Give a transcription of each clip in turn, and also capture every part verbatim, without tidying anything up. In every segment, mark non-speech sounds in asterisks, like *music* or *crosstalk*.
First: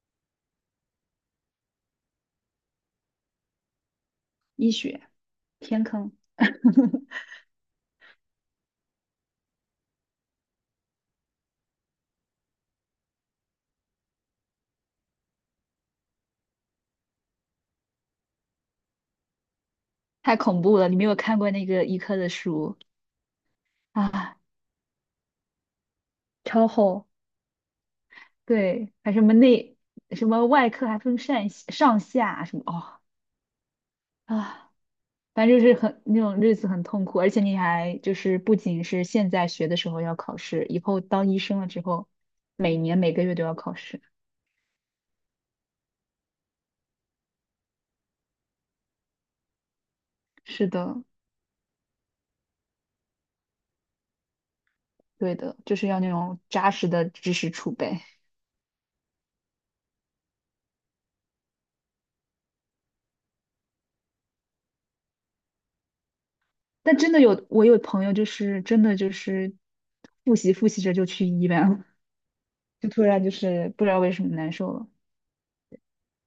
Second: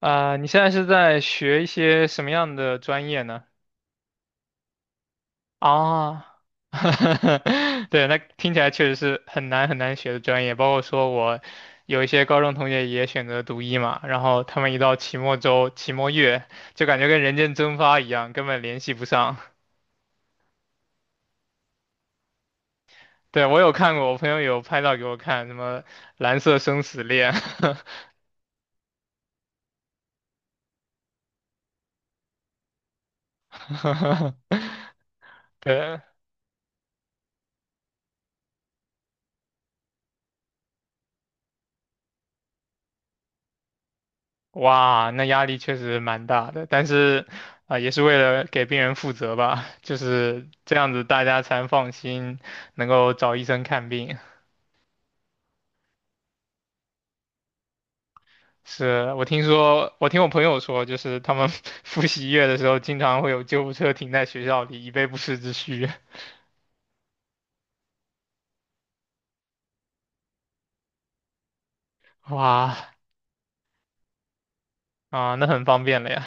啊、你现在是在学一些什么样的专业呢？医学，天坑，啊，*laughs* 对，那听起来确实是很难很难学的专业。包括说我有一些高中同学也选择读医嘛，然后他们一到期末周、期末月，就感觉跟人间蒸发一样，根本联系不上。太恐怖了！你没有看过那个医科的书对，我有看过，我朋啊，友有拍照给我看，什么蓝色超生死厚，恋，对，还什么内什么外科还分上上下什么哦 *laughs* 啊，反正就是很对。那种日子很痛苦，而且你还就是不仅是现在学的时候要考试，以后当医生了之后，每年每个月都要考试。哇，那压力确实蛮大的，但是啊、也是为了给病人负责吧，*laughs* 就是是这样子，的，大家才能放心能够找医生看病。对的，就是要那种扎实的知识储备。是我听说，我听我朋友说，就是他们 *laughs* 复习月的时候，经常会有救护车停在学校里，以备不时之需。但真的有，我有朋友就是真的就是复习复习着就去医院了。哇，就突然就是不知道为什么难受了，啊、那很方便了呀。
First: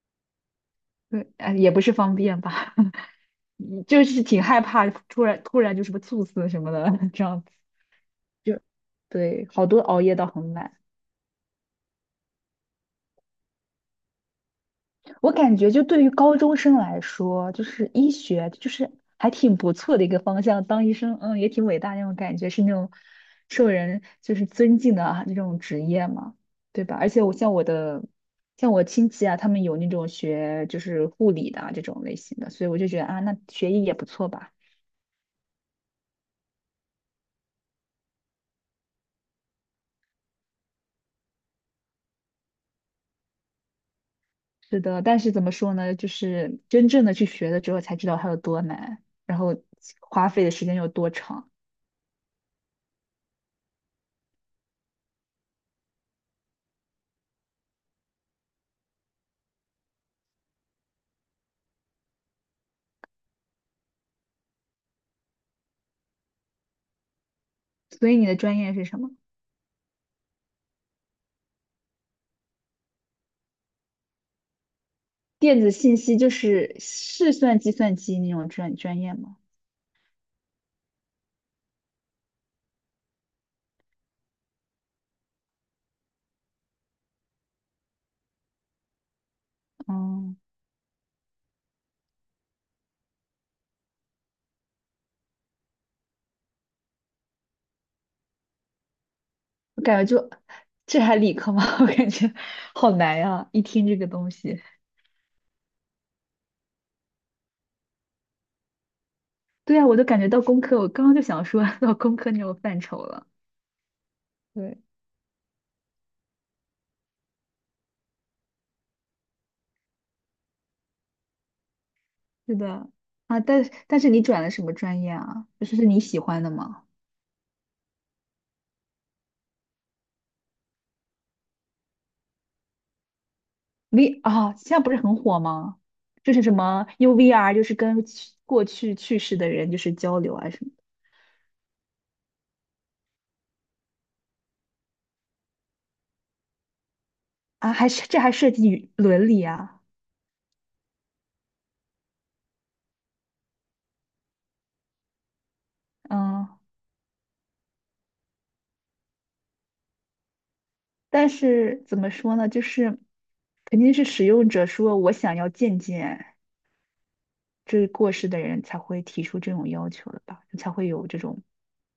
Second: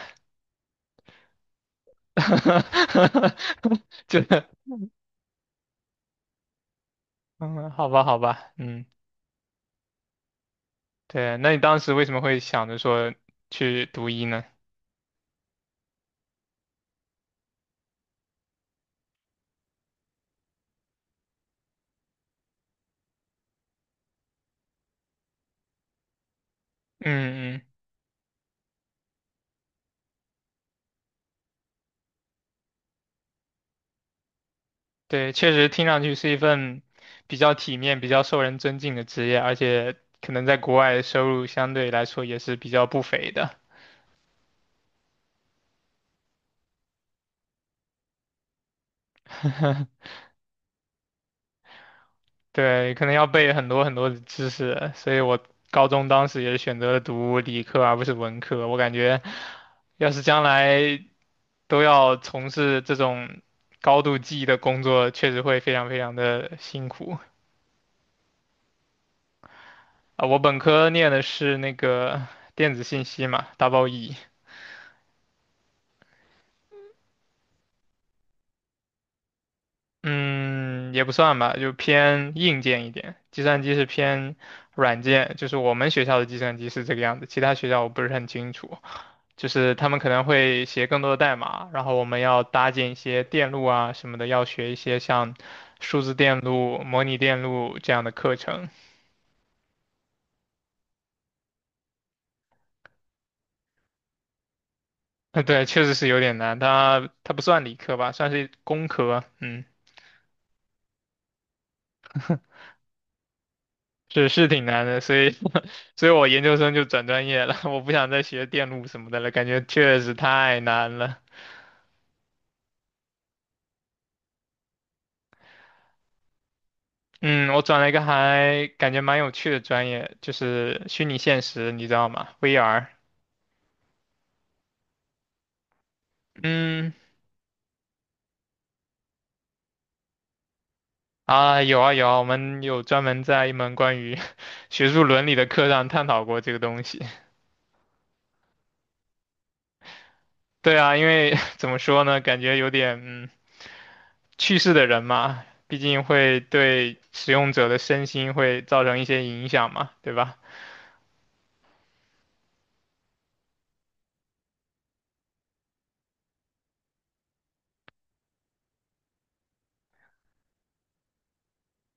对，哎，也不是方便吧，*laughs* *laughs* 嗯就就，是挺害怕，突然突然就什么猝死什么的，*laughs* 这样子嗯，好吧，好吧，就嗯，对，好多熬夜到很晚。对，那你当时为什么会想着说去读医呢？我感觉就对于高中生来说，就是医学就是还挺不错的一个方向，当医生，嗯，也挺伟大那种感觉，是那种受人就是尊敬的啊那种职业嘛，对吧？而且我像嗯我嗯的像我亲戚啊，他们有那种学就是护理的啊这种类型的，所以我就觉得啊，那学医也不错吧。对，确实听上去是一份比较体面、比较受人尊敬的职业，而且可能在国外收入相对来说也是比较不菲的。是的，但是怎么说呢，就是真正的去学了之后才知道它有多难，然后 *laughs* 花费的时间有多长。对，可能要背很多很多的知识，所以我高中当时也是选择了读理科而不是文科。我感觉，要是将来都要从事这种高度记忆的工作，确实会非常非常的辛苦所以你的专业是什么？啊。我本科念的是那个电子信息嘛，double E。电子信息就是是算计算机那种专专业吗？嗯，也不算吧，就偏硬件一点。计算机是偏软件，就是我们学校的计算机是这个样子，其他学校我不是很清楚。就是他们可能哦，会写更多的代码，然后我们要搭建一些电路啊什么的，要学一些像数字电路、模拟电路这样的课程。我感觉就这还理科吗？*laughs* 我感觉好难呀、一听这个东西，*laughs* 对，确实是有点难，它它不算理科吧，算是工科。嗯对啊，我都感觉到工科，我刚刚就想说 *laughs* 到工科那种范畴了。是是挺对，难的，所以 *laughs* 所以我研究生就转专业了，*laughs* 我不想再学电路什么的了，感觉确实太难了。是的啊，但但是你转了什么专业啊？就是是你喜欢的吗嗯，我转了一个还感觉蛮有趣的专业，就是虚拟现实，你知道吗？V R。？V 啊，现在不是很火吗？就是什么 嗯，u V R，就是跟去过去去世的人就是交流啊什么的啊，有啊有啊，我们有专门在一门关于 *laughs* 学术伦理的课上探讨过这个东西。啊，还是这还涉及伦理啊，*laughs* 对啊，因为 *laughs* 怎么说呢，感觉有点嗯，去世的人嘛，毕竟会嗯。对使用者的身心会造成一些影响嘛，对吧？但是怎么说呢，就是肯定是使用者说我想要见见这过世的人才会提出这种要求的吧，才会有这种，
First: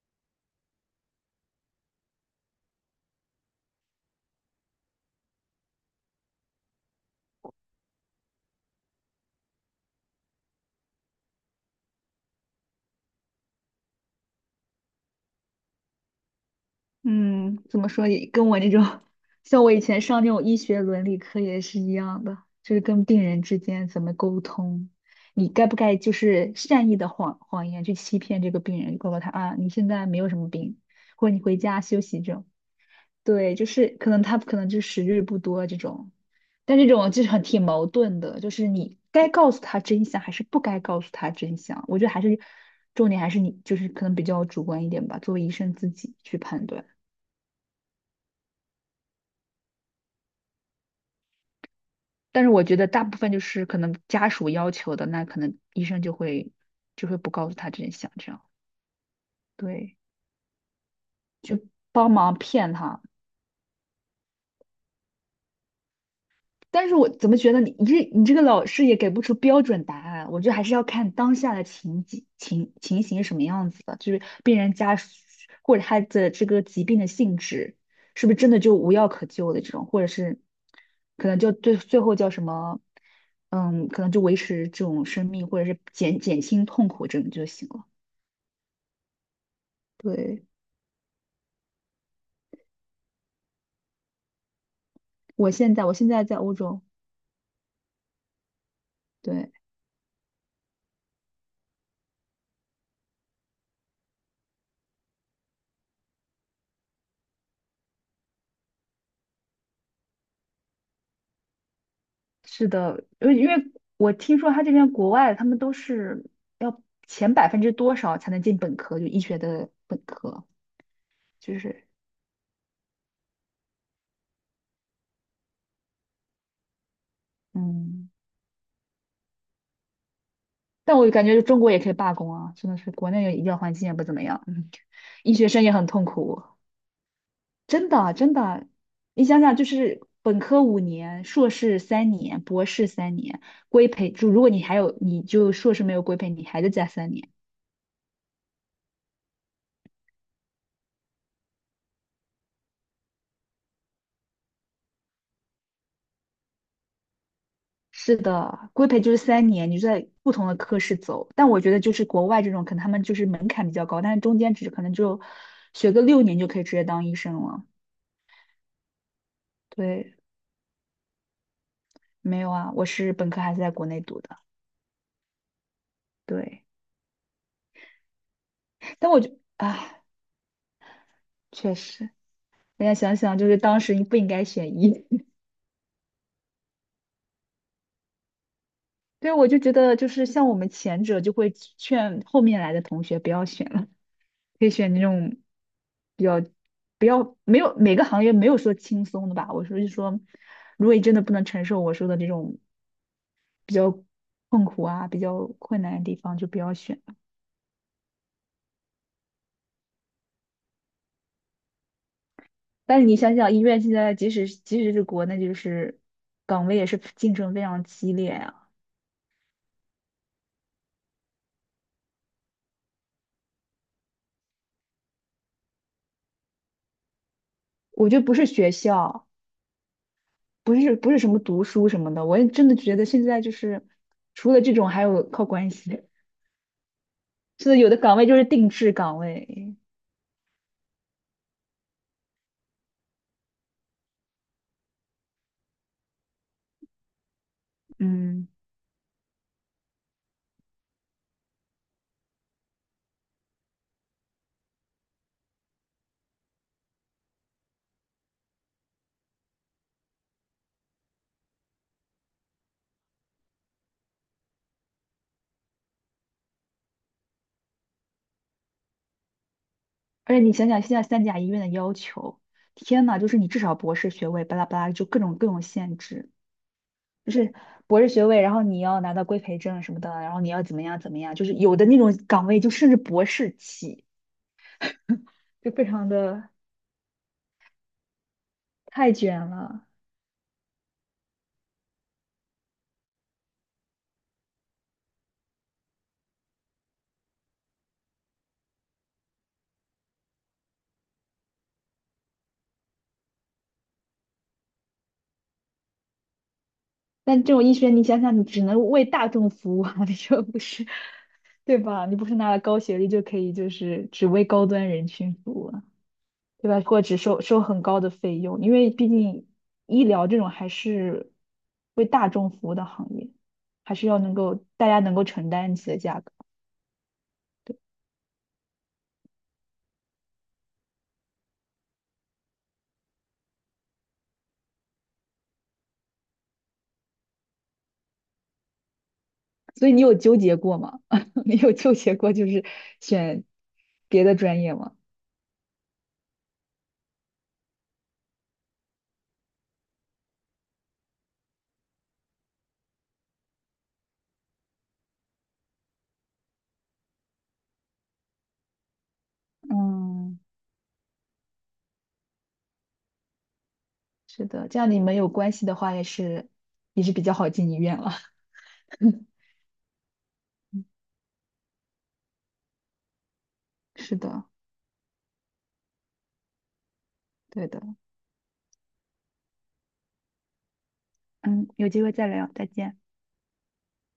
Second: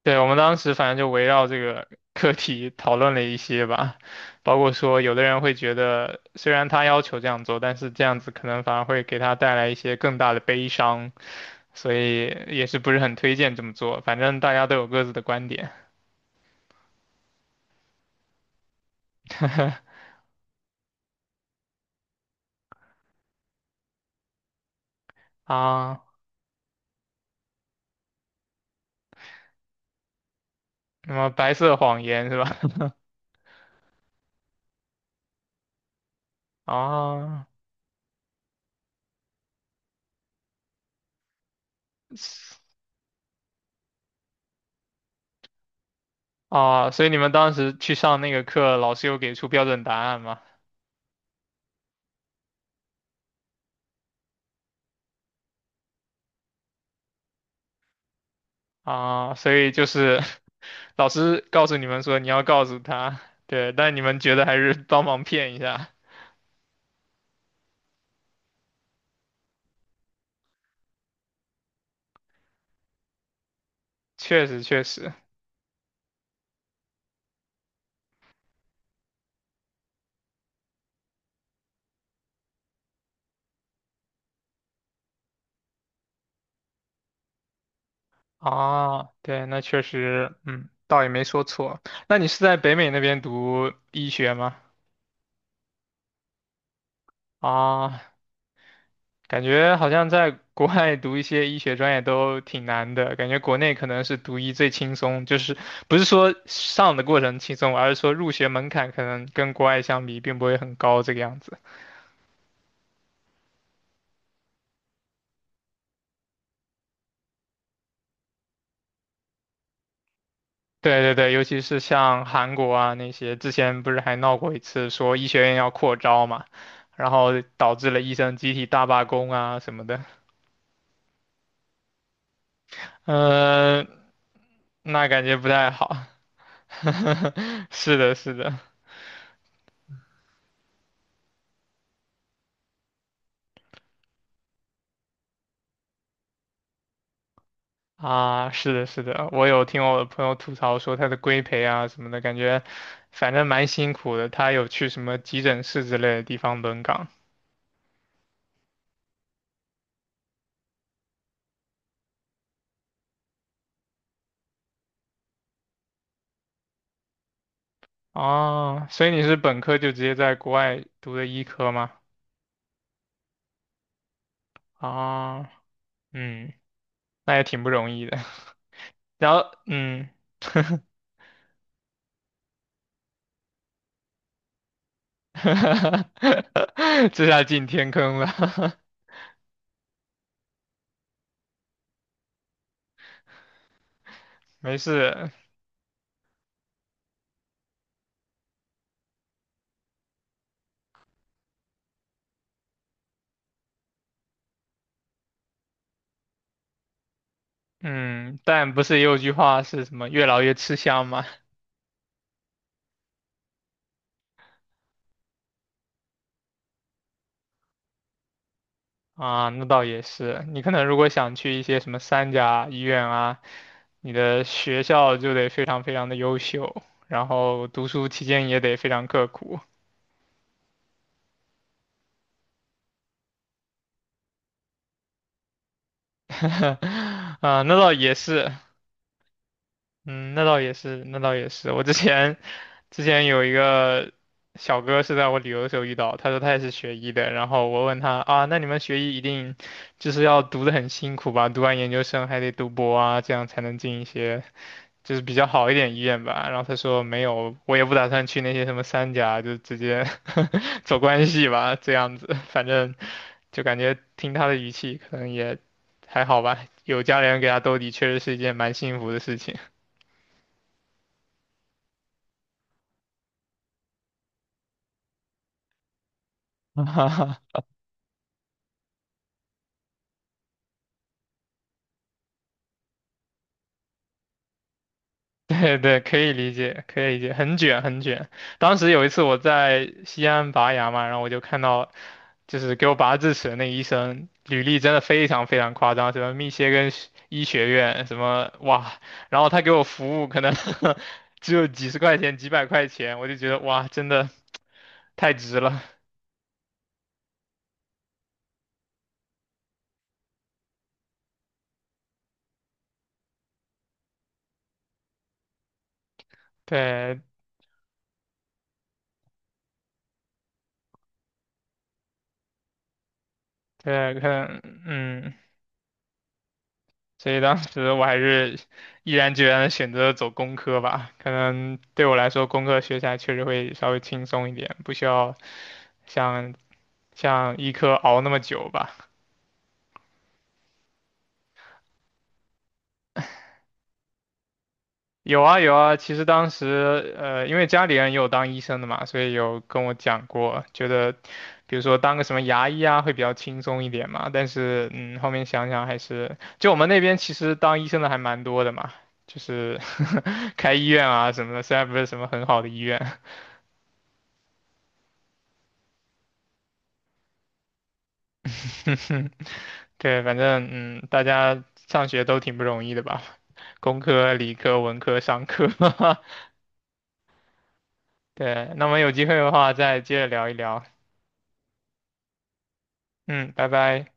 对，我们当时反正就围绕这个课题讨论了一些吧，包括说有的人会觉得，虽然他要求这样做，但是这样子可能反而会给他带来一些更大的悲伤，所以也是不是很推荐这么做。反正大家都有各自的观点 嗯，怎么说也跟我那种，像我以 *laughs* 前上那种医学伦理课也是一样的，就是跟病人之间怎么沟通，你该不该啊，就是善意的谎谎言去欺骗这个病人，告诉他啊，你现在没有什么病，什么或者你白回色家休谎息言这是种。吧？对，就是可能他可能就时日不多这种，*laughs* 但这种就是很啊挺矛盾的，就是你该告诉他真相还是不该告诉他真相，我觉得还是重点还是你就是可能比较主观一点吧，作为医生自己去判断。啊，所以你们当时去上那个课，老师有给出标准答案吗？但是我觉得大部分就是可能家属要求的，那可能医生就会就会不告诉他真相，这样啊，所以就对，是老师告诉你们帮说你忙要告骗诉他。他，*laughs* 对，但你们觉得还是帮忙骗一下，但是我怎么觉得你你这你这个老师也给不出标准答案，我觉得还是要看当下的情景情情形是什么样子的，就是确病实人确家属实或者他的这个疾病的性质是不是真的就无药可救的这种，或者是可能就最最后叫什么，嗯，可能就维持这种生命或者是减减轻痛苦这种就行了。啊，对，那确实，对，嗯，倒也没说错。那你是在北美那边读医学吗？我现在我现在在欧洲，啊，感对。觉好像在国外读一些医学专业都挺难的，感觉国内可能是读医最轻松，就是不是说上的过程轻松，而是说入学门槛可能跟国外相比并不会很高这个样子。是的，因为因为我听说他这边国外他们都是要前百分之多少才能进本科，就医学的本科，对对对，尤就其是是像韩国啊那些，之前不是还闹过一次说医学院要扩招嘛，然后导致了嗯，医生集体大罢工啊什么的，但我感觉中国也可以罢工啊，真的是国内的医疗环境嗯，也不怎么样，*laughs* 嗯，那感医觉不学生太也很好。痛苦，*laughs* 真是的的，真是的，的，你想想就是本科五年，硕士三年，博士三年，规培就如果你还有你就硕士没有规培，你还得加三年。啊，是的，是的，我有听我的朋友吐槽说他的规培啊什么的，感觉反正蛮辛苦的。他有去什么急诊室之类的地方轮岗是的，规培就是三年，你就在不同的科室走。但我觉得就是国外这种，可能他们就是门槛比较高，但是中间只可能就学个六年就可以直接当医生了。啊，所以你是本科就直接对，在国外读的医科吗？没有啊，我是本科还是在国内读的。啊。嗯，对，那也挺不容易的。*laughs* 但我就然后，啊，嗯，确实，人家想想就是当时你不应该选医。*laughs* *laughs* 这下进天坑了，对，我就觉得就是像我们前者就会劝后面来的同学不要选。了。*laughs* 可以没选那事。种比较不要没有每个行业没有说轻松的吧。我说是说，如果你真的不能承受我说的这种比较痛苦啊、比较困难的地方，就不要选。嗯，但不是也有句话是什么“越老越吃香”吗？但是你想想，医院现在即使即使是国内，就是岗位也是竞争非常激烈啊。啊，那倒也是。你可能如果想去一些什么三甲医院啊，你的学校就得非常非常的优秀，然后读书我觉期得不是间也学得非常刻校，苦。不是不是什么读书什么的，我也真的觉得现在就是除了这种，还有靠关系。*laughs* *laughs* 啊，是那的，有倒的也岗位就是是。定制岗位，嗯，那倒也是，那倒也是。我之前之前有一个小哥是在我旅游的时候遇到，他说他也是学医的，然后我问他啊，嗯。那你们学医一定就是要读的很辛苦吧？读完研究生还得读博啊，这样才能进一些就是比较好一点医院吧？然后他说没有，我也不打算去那些什么三甲，就直接 *laughs* 走关系吧，这样子，反正就感觉听他的语气可能也还好吧，有家里人给他兜底，确实是一件蛮幸福的事情。而且你想想现在三甲医院的要求，天呐，就是你至少博士学位，巴拉巴拉，就各种各种限制，*laughs* 哈就是哈，博士学位，然后你要拿到规培证什么的，然后你要怎么样怎么样，就是有的那种岗位就甚至博士起，*laughs* 就对非对，常可以的理解，可以理解，很卷很卷。当时有一太次我卷了。在西安拔牙嘛，然后我就看到，就是给我拔智齿的那医生，履历真的非常非常夸张，什么密歇根学医学院，什么哇，然后他给我服务可能 *laughs* 只有几十块钱、几百块钱，我就觉得哇，真的太值了。*laughs* 但这种医学，你想想，你只能为大众服务啊，*laughs* 你说不是，对吧？你不是拿了高学历就可以，就是只为高端人群服务。对吧？或者对收收很高的费用，因为毕竟医疗这种还是为大众服务的行业，还是对，要可能够能大家能够嗯。承担起的价格。所以当时我还是毅然决然的选择走工科吧，可能对我来说工科学起来确实会稍微轻松一点，不需要像像医科熬那么久吧。所以你有纠结过吗？*laughs* 你有纠结过就是选别的专业吗？有啊有啊，其实当时呃，因为家里人也有当医生的嘛，所以有跟我讲过，觉得比如说当个什么牙医啊会比较轻松一点嘛。但是嗯，后面想想还是，就我们那边其实当医生的还蛮多的嘛，就是 嗯，*laughs* 开医院啊什么的，虽然不是什么很好的医院，是的，这样你们有关系的话，也是也是比较好进医院了。*laughs* *laughs* 对，反正嗯，大家上学都挺不容易的吧，工是科、的，理科、文科、商科，对的。*laughs* 对。那我们有机会的话再接着聊一聊，嗯，有机会再聊，再见。嗯，拜拜。